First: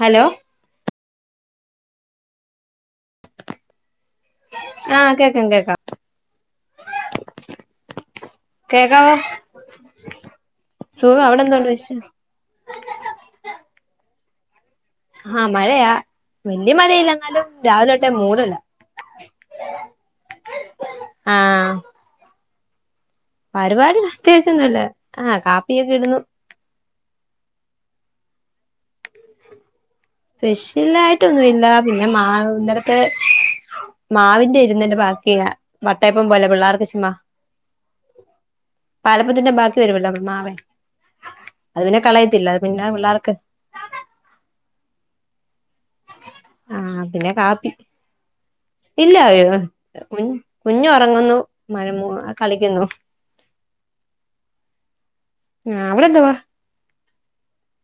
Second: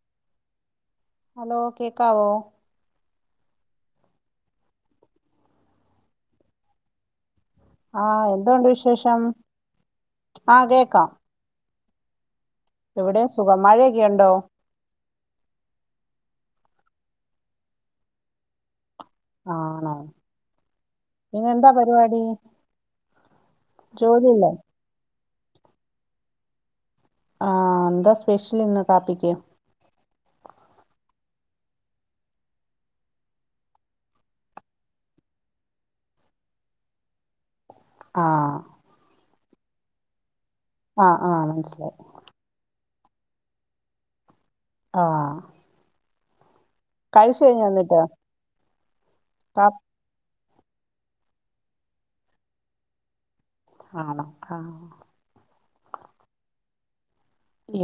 Hello hello കേക്കാവോ ആഹ് കേക്കാം കേക്കാം ആഹ് എന്തുണ്ട് കേക്കാവോ വിശേഷം ആഹ് കേക്കാം സുഖം അവിടെ എന്ത്‌ണ്ട് വിശേഷം ഇവിടെ സുഖം മഴയൊക്കെണ്ടോ ആഹ് മഴയാ വല്യയ മഴയില്ല എന്നാലും രാവിലെ തോട്ടെ മൂടല ആണോ പിന്നെ ആഹ് എന്താ പരിപാടി പരിപാടി പ്രത്യേകിച്ച് ജോലിയില്ലേ ഒന്നുല്ല ആഹ് കാപ്പിയൊക്കെ ഇടുന്നു ആഹ് ന്താ സ്പെഷല് ഇന്ന് കാപ്പിക്ക് സ്പെഷ്യലായിട്ടൊന്നുല്ല പിന്നെ മാവ് ഇന്നലത്തെ മാവിന്റെ ഇര്ന്നെന്റെ ബാക്കിയ വട്ടയപ്പം പോലെ പിള്ളേർക്ക് ഇചീന്ന ആഹ് പാലപ്പത്തിന്റെ ബാക്കി വരുവല്ലോ മാവേയ് ആഹ് ആഹ് അത് മനസ്സിലായി പിന്നെ കളയത്തില്ല അത് പിന്നെ പിള്ളാർക്ക് ആഹ് ആഹ് പിന്നെ കഴിച്ചു കഴിഞ്ഞോ കാപ്പി എന്നിട്ട് ഇല്ല വേവ് കാപ്പ് കുഞ്ഞ് ഒറങ്ങുന്നു മഴമ്മുവാ കളിക്കുന്നു ആണോ ആഹ് ആഹ് അവിടെ എന്തുവാ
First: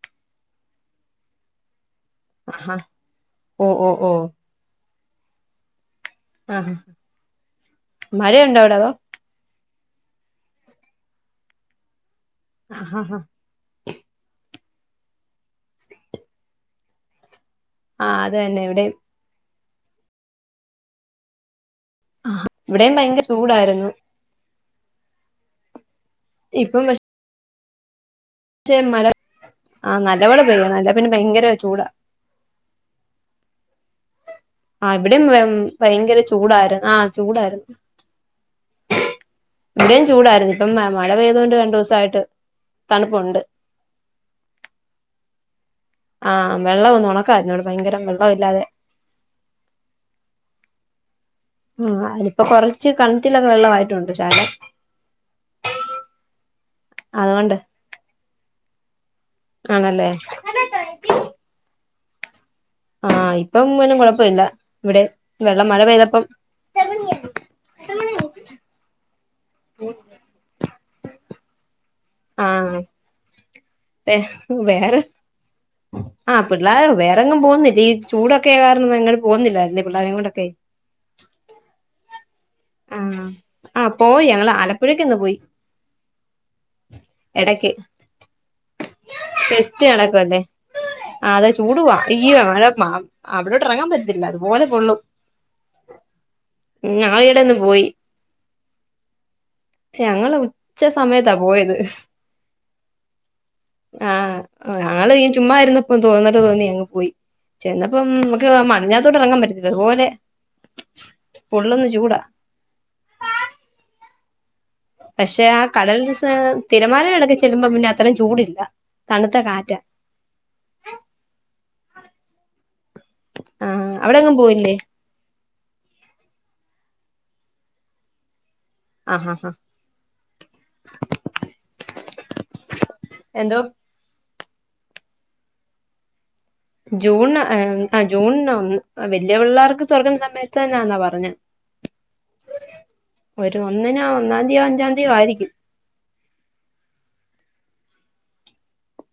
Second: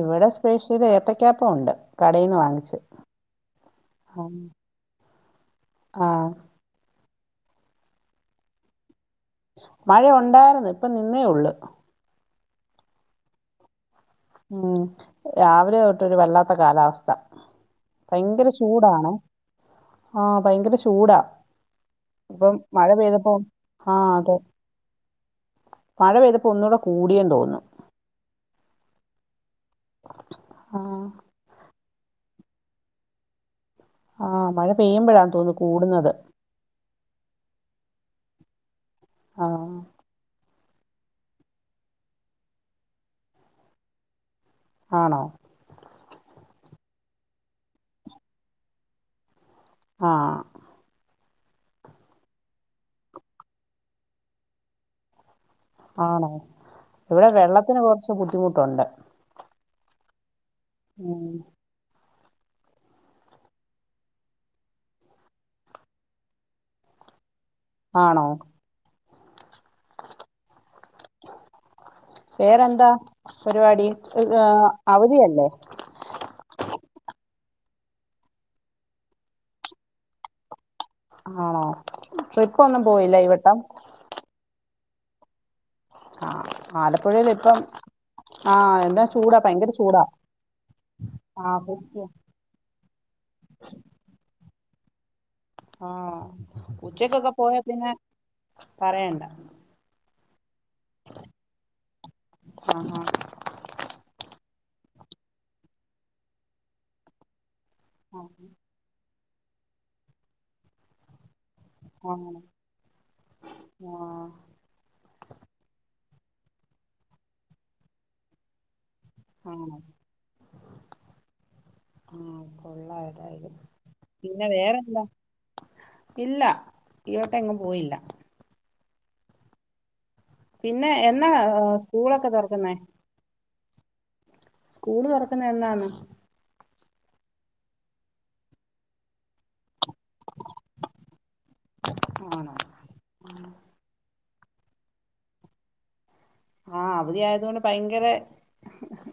ഇവിടെ സ്പെഷ്യല് ഏത്തക്കാപ്പം ഒണ്ട് കടേന്ന് ആഹാ വാങ്ങിച്ച് ഓ ഓ ഓ ആഹ് ആഹ് മഴയുണ്ടോ അവിടെ അതോ മഴ ഉണ്ടാർന്ന് ഇപ്പ നിന്നതെ ഒള്ള് ആഹ് ഹാ ഹാ ഉം രാവിലെ തൊട്ടൊരു വല്ലാത്ത കാലാവസ്ഥ ആഹ് അത് ഭയങ്കര തന്നെ ഇവിടെയും ചൂടാണ് ആഹ് ഭയങ്കര ചൂടാ ഇപ്പം മഴ ഇവിടെയും ഭയങ്കര പെയ്തപ്പം ചൂടായിരുന്നു ആഹ് അതെ മഴ പെയ്ത് ഒന്നൂടെ കൂടിയെന്ന് തോന്ന് റ്റേൻ മഴ ആഹ് നല്ലപോലെ പെയ്യണം ആ അല്ലെ പിന്നെ ഭയങ്കര ചൂടാ ആഹ് മഴ പെയ്യുമ്പഴാ തോന്ന് കൂടുന്നത് ചൂടാര് ആഹ് ചൂടാരുന്നു ആ എന്നേ ചൂടായിരുന്നു ഇപ്പം മഴ പെയ്തോണ്ട് രണ്ടുസായിട്ട് തണുപ്പുണ്ട് ആണോ ആഹ് വെള്ളം ഒന്നും ഒന്നുക്കുടെ കാരന്നം ഇവിടെ ഭയങ്കര വെള്ളം ഇല്ലാതെ ആഹ് ആഹ് അതിപ്പോ കൊറച്ച് കെണറ്റിലൊക്കെ വെള്ളവായിട്ടുണ്ട് ശകലം ആണോ ഇവിടെ അതുകൊണ്ട് വെള്ളത്തിന് കൊറച്ച് ബുദ്ധിമുട്ടുണ്ട് ആണല്ലേ ഉം ആഹ് ഇപ്പം ഒന്നും കൊഴപ്പല്ല ഇവിടെ വെള്ളം മഴ പെയ്തപ്പം ആണോ ആഹ് വേറെന്താ പരിപാടി ഇതാ വേറെ അവധിയല്ലേ ആഹ് പിള്ളേര് വേറെങ്ങും പോവുന്നില്ല ഈ ചൂടൊക്കെയായ കാരണം എങ്ങട് പോവുന്നില്ലാരുന്നേ പിള്ളേരേ ങ്ങണ്ടോക്കെ ആണോ ട്രിപ്പൊന്നും പോയില്ല ആഹ് ഈ വട്ടം ആഹ് പോയി ഞങ്ങള് ആലപ്പുഴേക്കൊന്ന് പോയി ആഹ് ആലപ്പുഴേലിപ്പം എടക്ക് ആഹ് എന്താ ചൂടാ ഭയങ്കര ഫെസ്റ്റ് ചൂടാ നടക്കുവല്ലേ ആഹ് ആ അതെ ചൂടുവാ സത്യം. ഈയൊ അവിടോട്ട് എറങ്ങാൻ പറ്റത്തില്ല അതുപോലെ പൊള്ളും ആഹ് ഉച്ചക്കൊക്കെ ഞങ്ങളിടെന്ന് പോയാ പോയി പിന്നെ പറയണ്ട പക്ഷേ ഞങ്ങള് ഉച്ച സമയത്താ പോയത് ആ ആഹ് ഞങ്ങള് ഈ ചുമ്മ ഇരുന്നപ്പം തോന്നല് തോന്നി അങ്ങ് പോയി ചെന്നപ്പം ആ നമുക്ക് മണഞ്ഞാത്തോട്ട് എറങ്ങാൻ പറ്റത്തില്ല അതുപോലെ പൊള്ളുന്ന ചൂ വാങ്ങണോ വാ പക്ഷെ ആ കടൽ [unintelligible] തിരമാല ഇടക്കെ ചെല്ലുമ്പോ പിന്നെ അത്രേം ചൂടില്ല ത്ത കാറ്റാ ആഹ് കൊള്ളാം ഏതായാലും ആഹ് അവിടെങ്ങും പിന്നെ പോയില്ലേ വേറെന്താ ഇല്ല ഇവട്ടം എങ്ങും പോയില്ല ആഹ് ഹാ ഹാ പിന്നെ എന്നാ സ്കൂളൊക്കെ തൊറക്കുന്നേ എന്തോ സ്കൂള് തൊറക്കുന്ന എന്നാന്ന് ജൂൺ ആ ആഹ് ജൂൺ ഒ വെല്ല്യ പിള്ളേർക്ക് തൊറക്കുന്ന സമയത്തന്നാന്നാ പറഞ്ഞേ ആണോ ഒരു ഒന്നിനാ ഒന്നാം തീയോ അഞ്ചാം തീയോ ആയിരിക്കും ആഹ് അവധി ആയതുകൊണ്ട് ഭയങ്കര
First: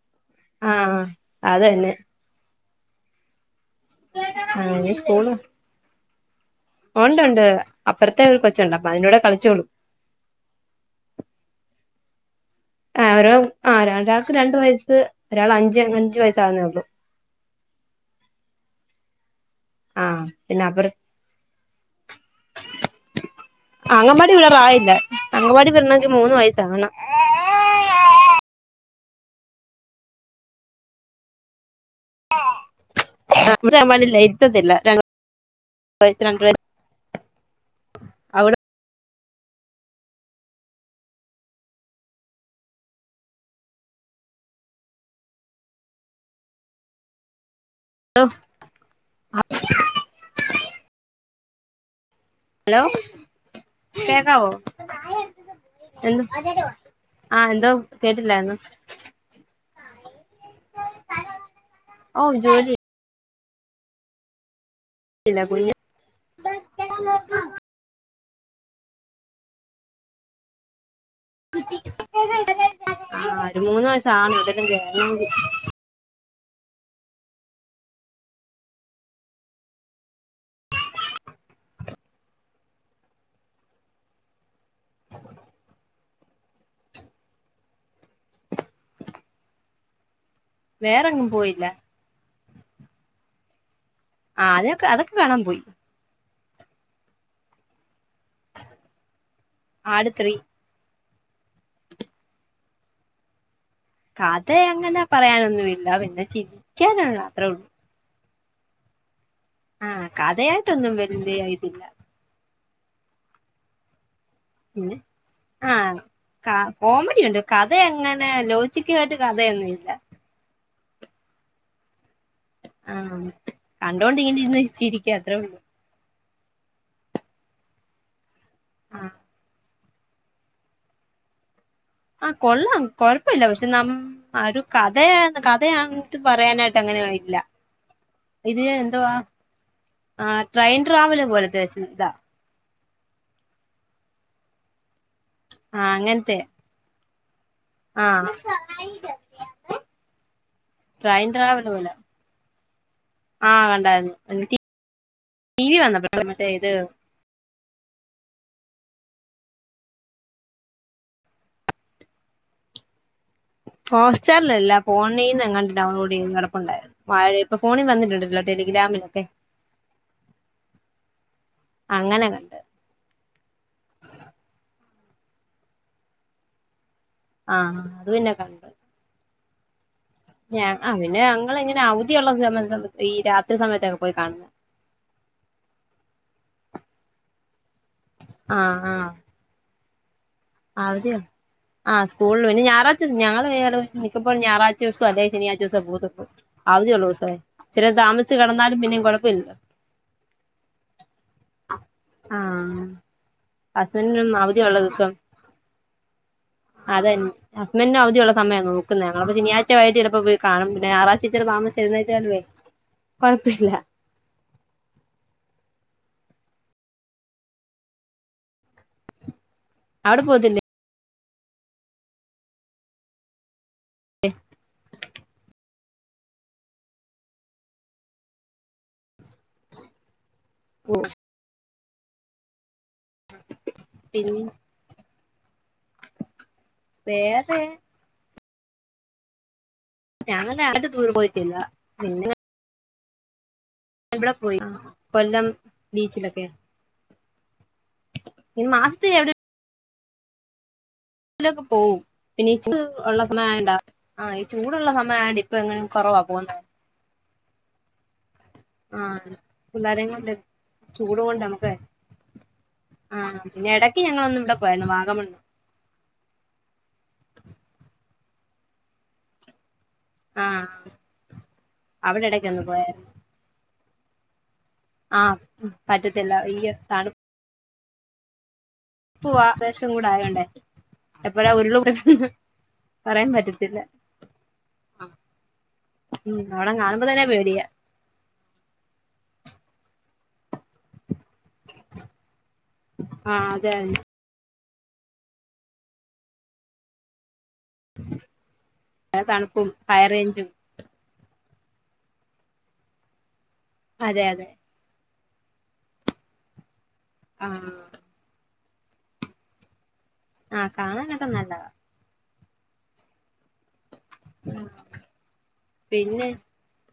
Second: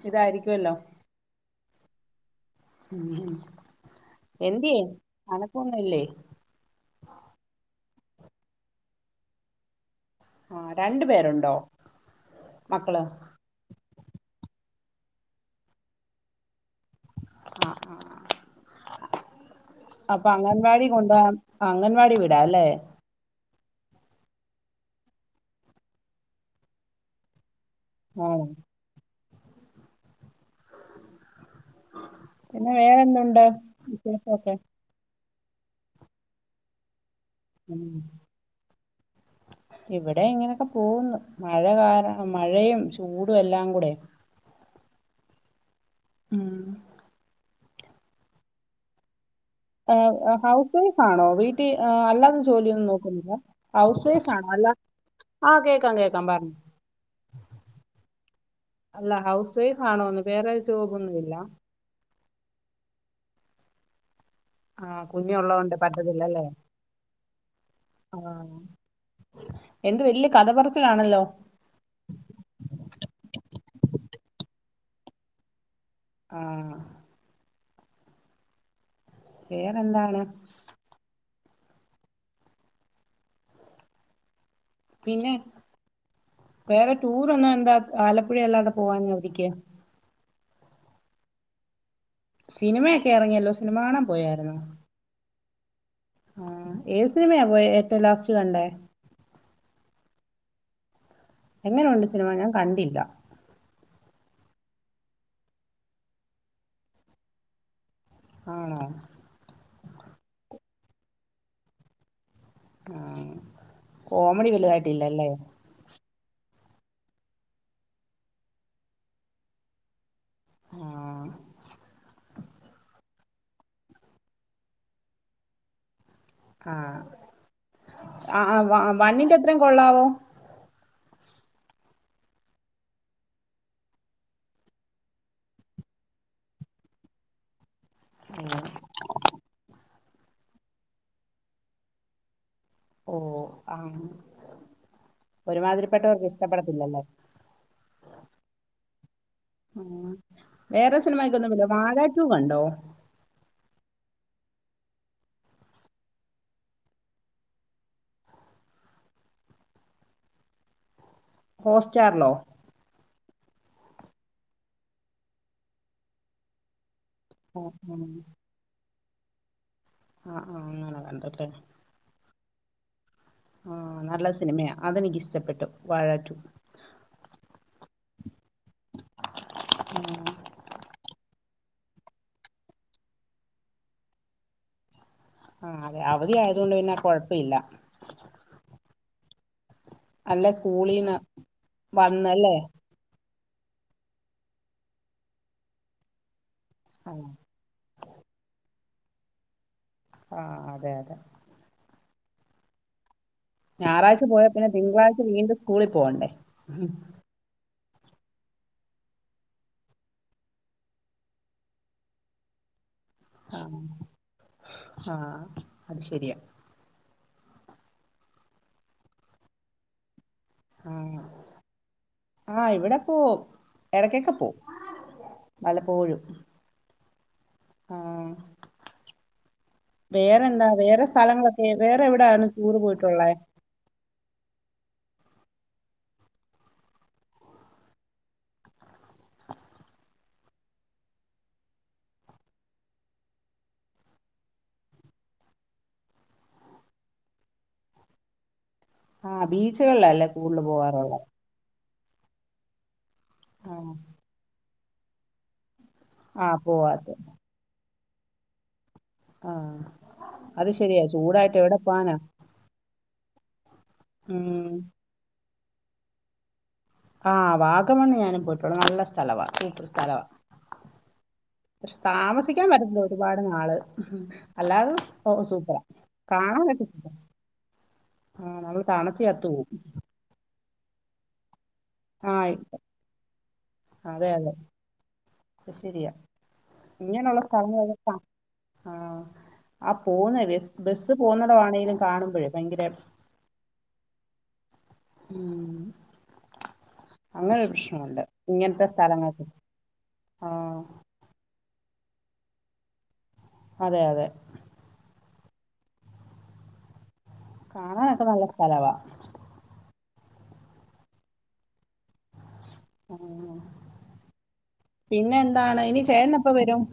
ഇതായിരിക്കും ആഹ് അതന്നെ ഉം എന്ത്യ അങ്ങനെ തണപൊന്നുല്ലേ ഉണ്ട് ഉണ്ട് അപ്പുറത്തെ ഒരു കൊച്ചുണ്ട് അപ്പൊ അതിനൂടെ കളിച്ചോളും ആ രണ്ടു പേരുണ്ടോ മക്കള് ഒരാ ആഹ് രരാൾക്ക് രണ്ടു വയസ്സ് ഒരാൾ അഞ്ച് അഞ്ച് വയസ്സ് ആകുന്നേള്ളൂ ആഹ് ആഹ് ആഹ് അപ്പ പിന്നെ അവർ അങ്ങൻവാടി കൊണ്ടോം അംഗൻവാടി വിടാല്ലേ അംഗൻവാടി വിടെറായില്ല അംഗൻവാടി വിടണെങ്കിൽ മൂന്ന് വയസ്സ് ആവണം [unintelligible] പിന്നെ വേറെന്തുണ്ട് ആഹ് ഇവിടുത്തെ അംഗൻവാടില്ലേ വിശേഷമൊക്കെ ഇരുതത്തില്ല രണ്ട് വയസ്സ് രണ്ട് വയ ഉം അം ഇവിടെ ഇങ്ങനൊക്കെ പോകുന്നു മഴ കാരണം മഴയും ചൂടും എല്ലാം കൂടെ ഉം ടൊ ഹൗസ് വൈഫ് ആണോ വീട്ടി ആഹ് അല്ലാതെ ഹലോ ജോലിയൊന്നും നോക്കുന്നില്ല ഹൗസ് വൈഫ ആണോ കേക്കാവോ അല്ല ആഹ് കേക്കാം കേക്കാം പറഞ്ഞു ആഹ് എന്തോ കേട്ടില്ലാരുന്നു അല്ല ഹൗസ് വൈഫ് ആണോന്ന് വേറെ ജോബോന്നുഇല്ല ഓഹ് ജോലി ആഹ് കുഞ്ഞഉള്ളോണ്ട് പറ്റത്തില്ലല്ലേ ആഹ് എന്ത് വലിയ കഥപറച്ചി ലാണല്ലോ ആഹ് ഒരു മൂന്ന് വയസ്സ് ആണം എവിടേലും കേറണോങ്കി ആഹ് വേറെന്താണ് പിന്നെ വേറെ ടൂറൊന്നും എന്താ ആലപ്പുഴ അല്ലാതെ പോവാഞ്ഞെ ആവുദിക്ക് വേറെങ്ങും പോയില്ല സിനിമയൊക്കെ എറങ്ങിയല്ലോ സിനിമ കാണം ആഹ് അതിനൊക്കെ അതൊക്കെ കാണാൻ പോയി ആഹ് ഏത് സിനിമയാ പോയെ ഏറ്റോം ലാസ്റ്റ് കണ്ടേ ആട് ത്രീ എങ്ങന ഒണ്ട് സിനിമ ഞാൻ കണ്ടില്ല കഥ അങ്ങനെ പറയാനൊന്നുഇല്ല പിന്നെ ചിരിക്കാനുള്ള അത്രേ ഉള്ളൂ ആണോ ആഹ് കഥയായിട്ടൊന്നും വേലിയ ഇതില്ല ആഹ് കോമഡി വലുതായിട്ടില്ലല്ലേ ആഹ് ക കോമഡിയുണ്ട് കഥ അങ്ങനെ ലോചിക്കായിട്ട് കഥയൊന്നും ഇല്ല ആഹ് ആഹ് കണ്ടോണ്ടിങ്ങനെ ഇരുന്ന് ചിരിക്ക അത്രേ ഉള്ളൂ ആഹ് ആഹ് വ ആ വണ്ണിന്റെ അത്രം കൊള്ളാവോ ആഹ് കൊള്ളാം കൊഴപ്പില്ല പക്ഷെ നമ്മ ആഹ് ഒരു കഥയണ് കഥയാട്ട് പറയാനായിട്ട് അങ്ങനെഇല്ല ഇത് എന്തുവാ ആ ട്രൈയ്ൻ ട്രാവല് പോലത്തെ ഇതാ ഓഹ് ആഹ് ആഹ് ഒരുമാതിരിപ്പെട്ടവർക്ക് അങ്ങനത്തെ ഇഷ്ടപ്പെടത്തില്ലല്ലേ ആഹ് [unintelligible] വേറെ ട്രെയിൻ സിനിമയ്ക്ക് ഒന്നുമില്ല ട്രാവല് പോലെ വാഴ റ്റു കണ്ടോ ആഹ് കണ്ടാര്ന്നു [unintelligible] ടി വി വന്നപ്പോ മറ്റെ ഇത് ഹോസ്റ്റാറിലോ ഹോസ്റ്റാറില് അല്ല ഫോണിന്ന് എങ്ങാണ്ട് ഡൗൺലോഡ് ചെയ്ത് കെടാപ്പണ്ടോര്ന്ന് വാഴ ഇപ്പ ഓ, ഫോണി ഉം. വന്നിട്ട് ഒണ്ടാല്ലോ ടെലിഗ്രാമിലൊക്കെ. ആഹ് ആഹ് അങ്ങനെ കണ്ട്ട്ട്. അങ്ങനെ കണ്ട്. ആഹ് നല്ല സിനിമയാ. അത് നിക്ക് ഇഷ്ടപ്പെട്ടു. വാഴാ റ്റൂ. ആഹ് അത് പിന്നെ കണ്ട്. ഉം. ഞ ആഹ് പിന്നെ ഞങ്ങള് ങ്ങനെ അവധിയോള്ള സമയ ഈ രാത്രി സമയത്തൊക്കെ പോയി കാണും. ആഹ് അതെ. അവധി ആയാതൊണ്ട് പിന്നെ കൊയപ്പില്ലാ. ആഹ് ആഹ് അല്ല സ്കൂളിൽ നിന്ന് അവധിയാ. ആഹ് സ്കൂൾളും. വന്നല്ലേ ഇനി ഞാറാ ഞങ്ങള് [unintelligible] മിക്കപ്പോളും ഞായറഴ്ച്ചോസം അല്ലെങ്കി ശനിയാ്ഴച്ചോസം പോത്തുള്ളു. അവധിയോള്ള ആ ദിവസേ ഇച്ചിരായ് താമസിച്ച് കെടന്നാലും പിന്നെയും കൊഴപ്പം ഇല്ലാ ല്ലേ. ആഹ് അതെ അതെ. ആഹ്. ഞായറാഴ്ച ഹസ്ബെൻഡിനും പോയാൽ പിന്നെ അവധിയൊള്ള ദിവസം. തിങ്കളാഴ്ച വീണ്ടും സ്കൂളിൽ പോകണ്ടേ ഉം. അതന്നെ. ഹസ്ബെന്റിനും അവധിയോള്ള സമയ നോക്ക്ന്നേ. ഞങ്ങളപ്പം ശനിയാഴ്ച വൈകിട്ട് ചെലപ്പോ പോയി കാണും. പിന്നെ ഞാറാഴ്ച്ച താമസ എല്ന്നേറ്റാലു വെ ആഹ് ആഹ് അത് ശെരിയാ. അവടെ പോത്തില്ലെ? ആഹ്. ആഹ് ഇവടെ പോവും. എടക്കൊക്കെ പോം. വല്ലപ്പോഴും. ആഹ് വേറെന്താ. വേറെ സ്ഥലങ്ങളേ ക്കെ വേറെ എവടാണ്. റ്റൂറ് പോയിട്ടൊള്ളേ. പിന്ന് വേറെ ഞങ്ങള് ഞായറായിച്ച റ്റൂറ് പോയിട്ടില്ല. പിന്നെ ഇവടെ പോയി. കൊല്ലം ബീച്ചിലൊക്കെ. ഈ മാസ്ത്തേ ആഹ് ബീച്ചുകളില ല്ലേ കൂട്ല് പോവാറോള്ളെ. ബിച്ചിലേക്കെ പോവും. പിന്നെ ഈ ചൂട് ഉള്ള സമയാണ്ടോ. ആഹ് ഈ ചൂടോള്ള സമയേ ഇപ്പാ എങ്ങനെ കൊറവ പോന്നേ. ആഹ് പോവാത്തെ. ആഹ് ആഹ് പിള്ളാരോം കൊണ്ട്. അത് ശരിയാ ചൂടോണ്ട് ചൂടായിട്ട് നമ്മക്ക്. എവിടെ പോവാനാ ആഹ് പിന്നെ എടക്ക് ഞങ്ങളൊന്ന് ഇവടെ ഉം പോയര്ന്ന്. വാഗമൺ. ആഹ് വാഗമൺ ഞാനും പോയിട്ടൊണ്ട്. നല്ല സ്ഥല വാ. അതെ ആഹ് പശേ അവിടെ ഇടക്കൊന്ന് താമസിക്കാൻ പറ്റത്തില്ലാ. പോയായിരുന്നു ഒരുപാട് നാള്. അല്ലാതെ ആഹ് ഒക്കെ സൂപ്പറാ. പറ്റത്തില്ല ഈ കാണാ പറ്റത്തില്ല. തണുപ്പ് പൂവാ. പോവും ലേശംകൂടെ ആയോണ്ടേ. എപ്പാഴാ ഉരുള് പൊട്ടുന്നേ ആയ്ക്കൊ പറയാൻ പറ്റത്തില്ല അതെ അതെ. അയ് ശെരിയാ. ഉം അവിടം കാണുമ്പോ തന്നെ ഇങ്ങനെള്ള പേടിയാ സ്ഥലങ്ങളെക്കാ താ ആഹ് ആഹ് പോന്ന ബെസ്സ് പോന്നടം ആണെലും കാണുമ്പോഴേ പയങ്കര ആഹ് അതെന്നെ. ഉം അങ്ങാ പ്രേശ്നോണ്ട്. ഇങ്ങനത്തെ സ്ഥലങ്ങളാക്കെ. തണുപ്പും ഹൈറേഞ്ചും ആഹ് അതെ അതെ. ആഹ് കാണാനക്കെ നല്ല സ്ഥലവാ. ആഹ് കാണാനൊക്കെ നല്ലതാ ആഹ് ആഹ് ഇനി പിന്നെ ചേട്ടനെപ്പ വരും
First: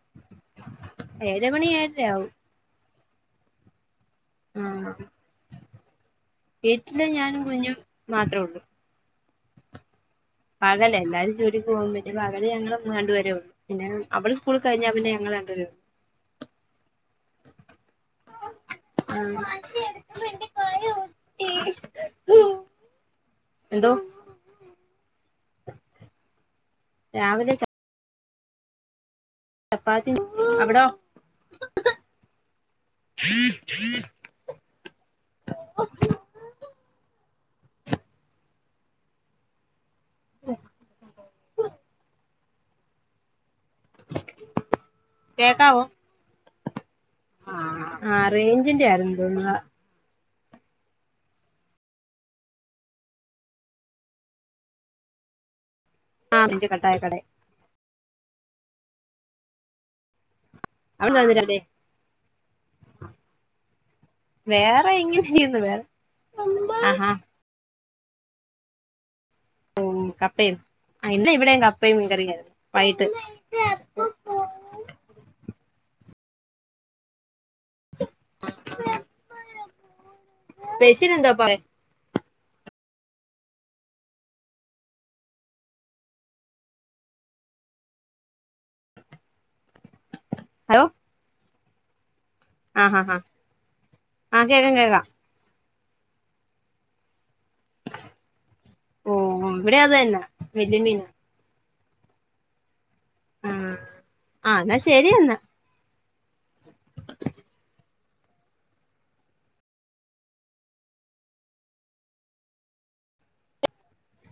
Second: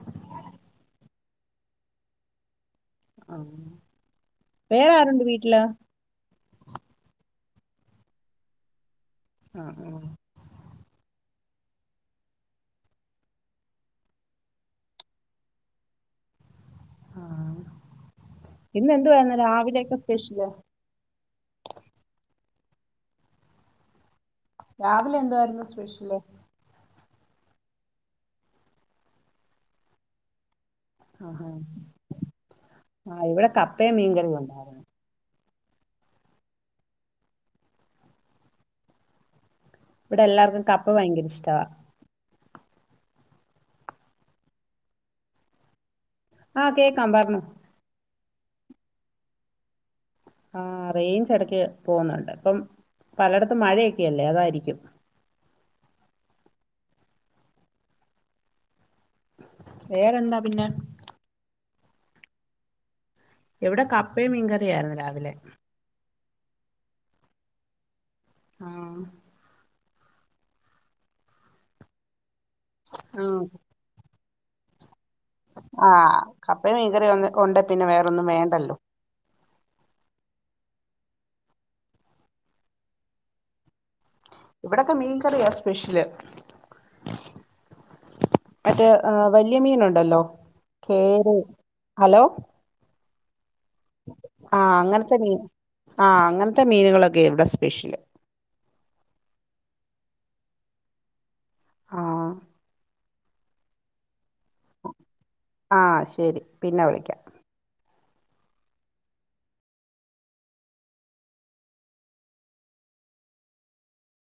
ഏഴ് മണി ഏഴാരാ ആവും ആ ആഹ് വേരാ ആരുണ്ട് വീട്ടില് വീട്ടില് ഞാനും കുഞ്ഞും മാത്ര ഉള്ളൂ ആഹ് ആഹ് പകല് എല്ലരും ജോലി പോകുംപത്തിന് പകല് ഞങ്ങൾ രണ്ട് പേരേള്ളൂ പിന്നെ അവള് സ്കൂൾ കഴിഞ്ഞാ പിന്നെ ഞങ്ങൾ രണ്ടുപേരെള്ളൂ ആഹ് ഇന്നെന്തുവായിരുന്നു ഉള്ളൂ രാവിലെക്കെ സ്പെഷ്യല് എന്തോ രാവിലെ എന്തായിരുന്നു സ്പെഷ്യല് രാവിലെ ച ചപ്പാത്തി അവിടോ അഹ് ആഹ് ഇവിടെ കപ്പയും മീൻകറി ഉണ്ടാര് ഇവിടെ എല്ലാവർക്കും കപ്പ ഭയങ്ക ഇഷ്ടവാ കേക്കാവോ ആഹ് കേക്കാം പർനോ ആഹ് ആഹ് റേഞ്ചിന്റെ ആര്ന്ന് തോന്നാ ആഹ് റേഞ്ച് ഇടക്ക് പോകുന്നുണ്ട് ഇപ്പം പലയിടത്തും മഴയൊക്കെല്ലേ അതായിരിക്കും ആഹ് നിന്റെ കട്ടായക്കട വേറെന്താ പിന്നെ അവള് [unintelligible] അല്ലേ എവിടെ കപ്പയും വേറെ മീൻകറിയായിരുന്നു എങ്ങനെ രാവിലെ ചെയുന്നു വേറെ അഹ് ആഹ് ആഹ് ഓഹ് കപ്പയുംആഹ് ഇന്ന് ഇവിടെ കപ്പയും മീൻ കറിയും ആയിരുന്നു വൈകീട്ട് ഉം ആഹ് കപ്പയും മീൻകറിയും ഉണ്ട് പിന്നെ വേറൊന്നും വേണ്ടല്ലോ സ്പെഷ്യൽ എന്താ പറയ് ഇവടെപ്പ മീൻകറിയാ സ്പെഷ്യല് മറ്റേ ആഹ് വല്യ മീന് ഉണ്ടല്ലോ ഹലോ ഉം ഹലോ ആഹ് ഹാ ഹ ആഹ് അങ്ങൻത്തെ മീൻ ആഹ് അങ്ങൻത്തെ മീനുകളൊക്കെ ഇവിടെ സ്പെഷ്യല് ഓഹ് ഇവിടെ അതന്നെ വല്യ മീനാ ആഹ് ഉം ആഹ് എന്നാ ശരിയന്നാ ആഹ് ശരി പിന്നെ വിളിക്കാം ഉ [unintelligible]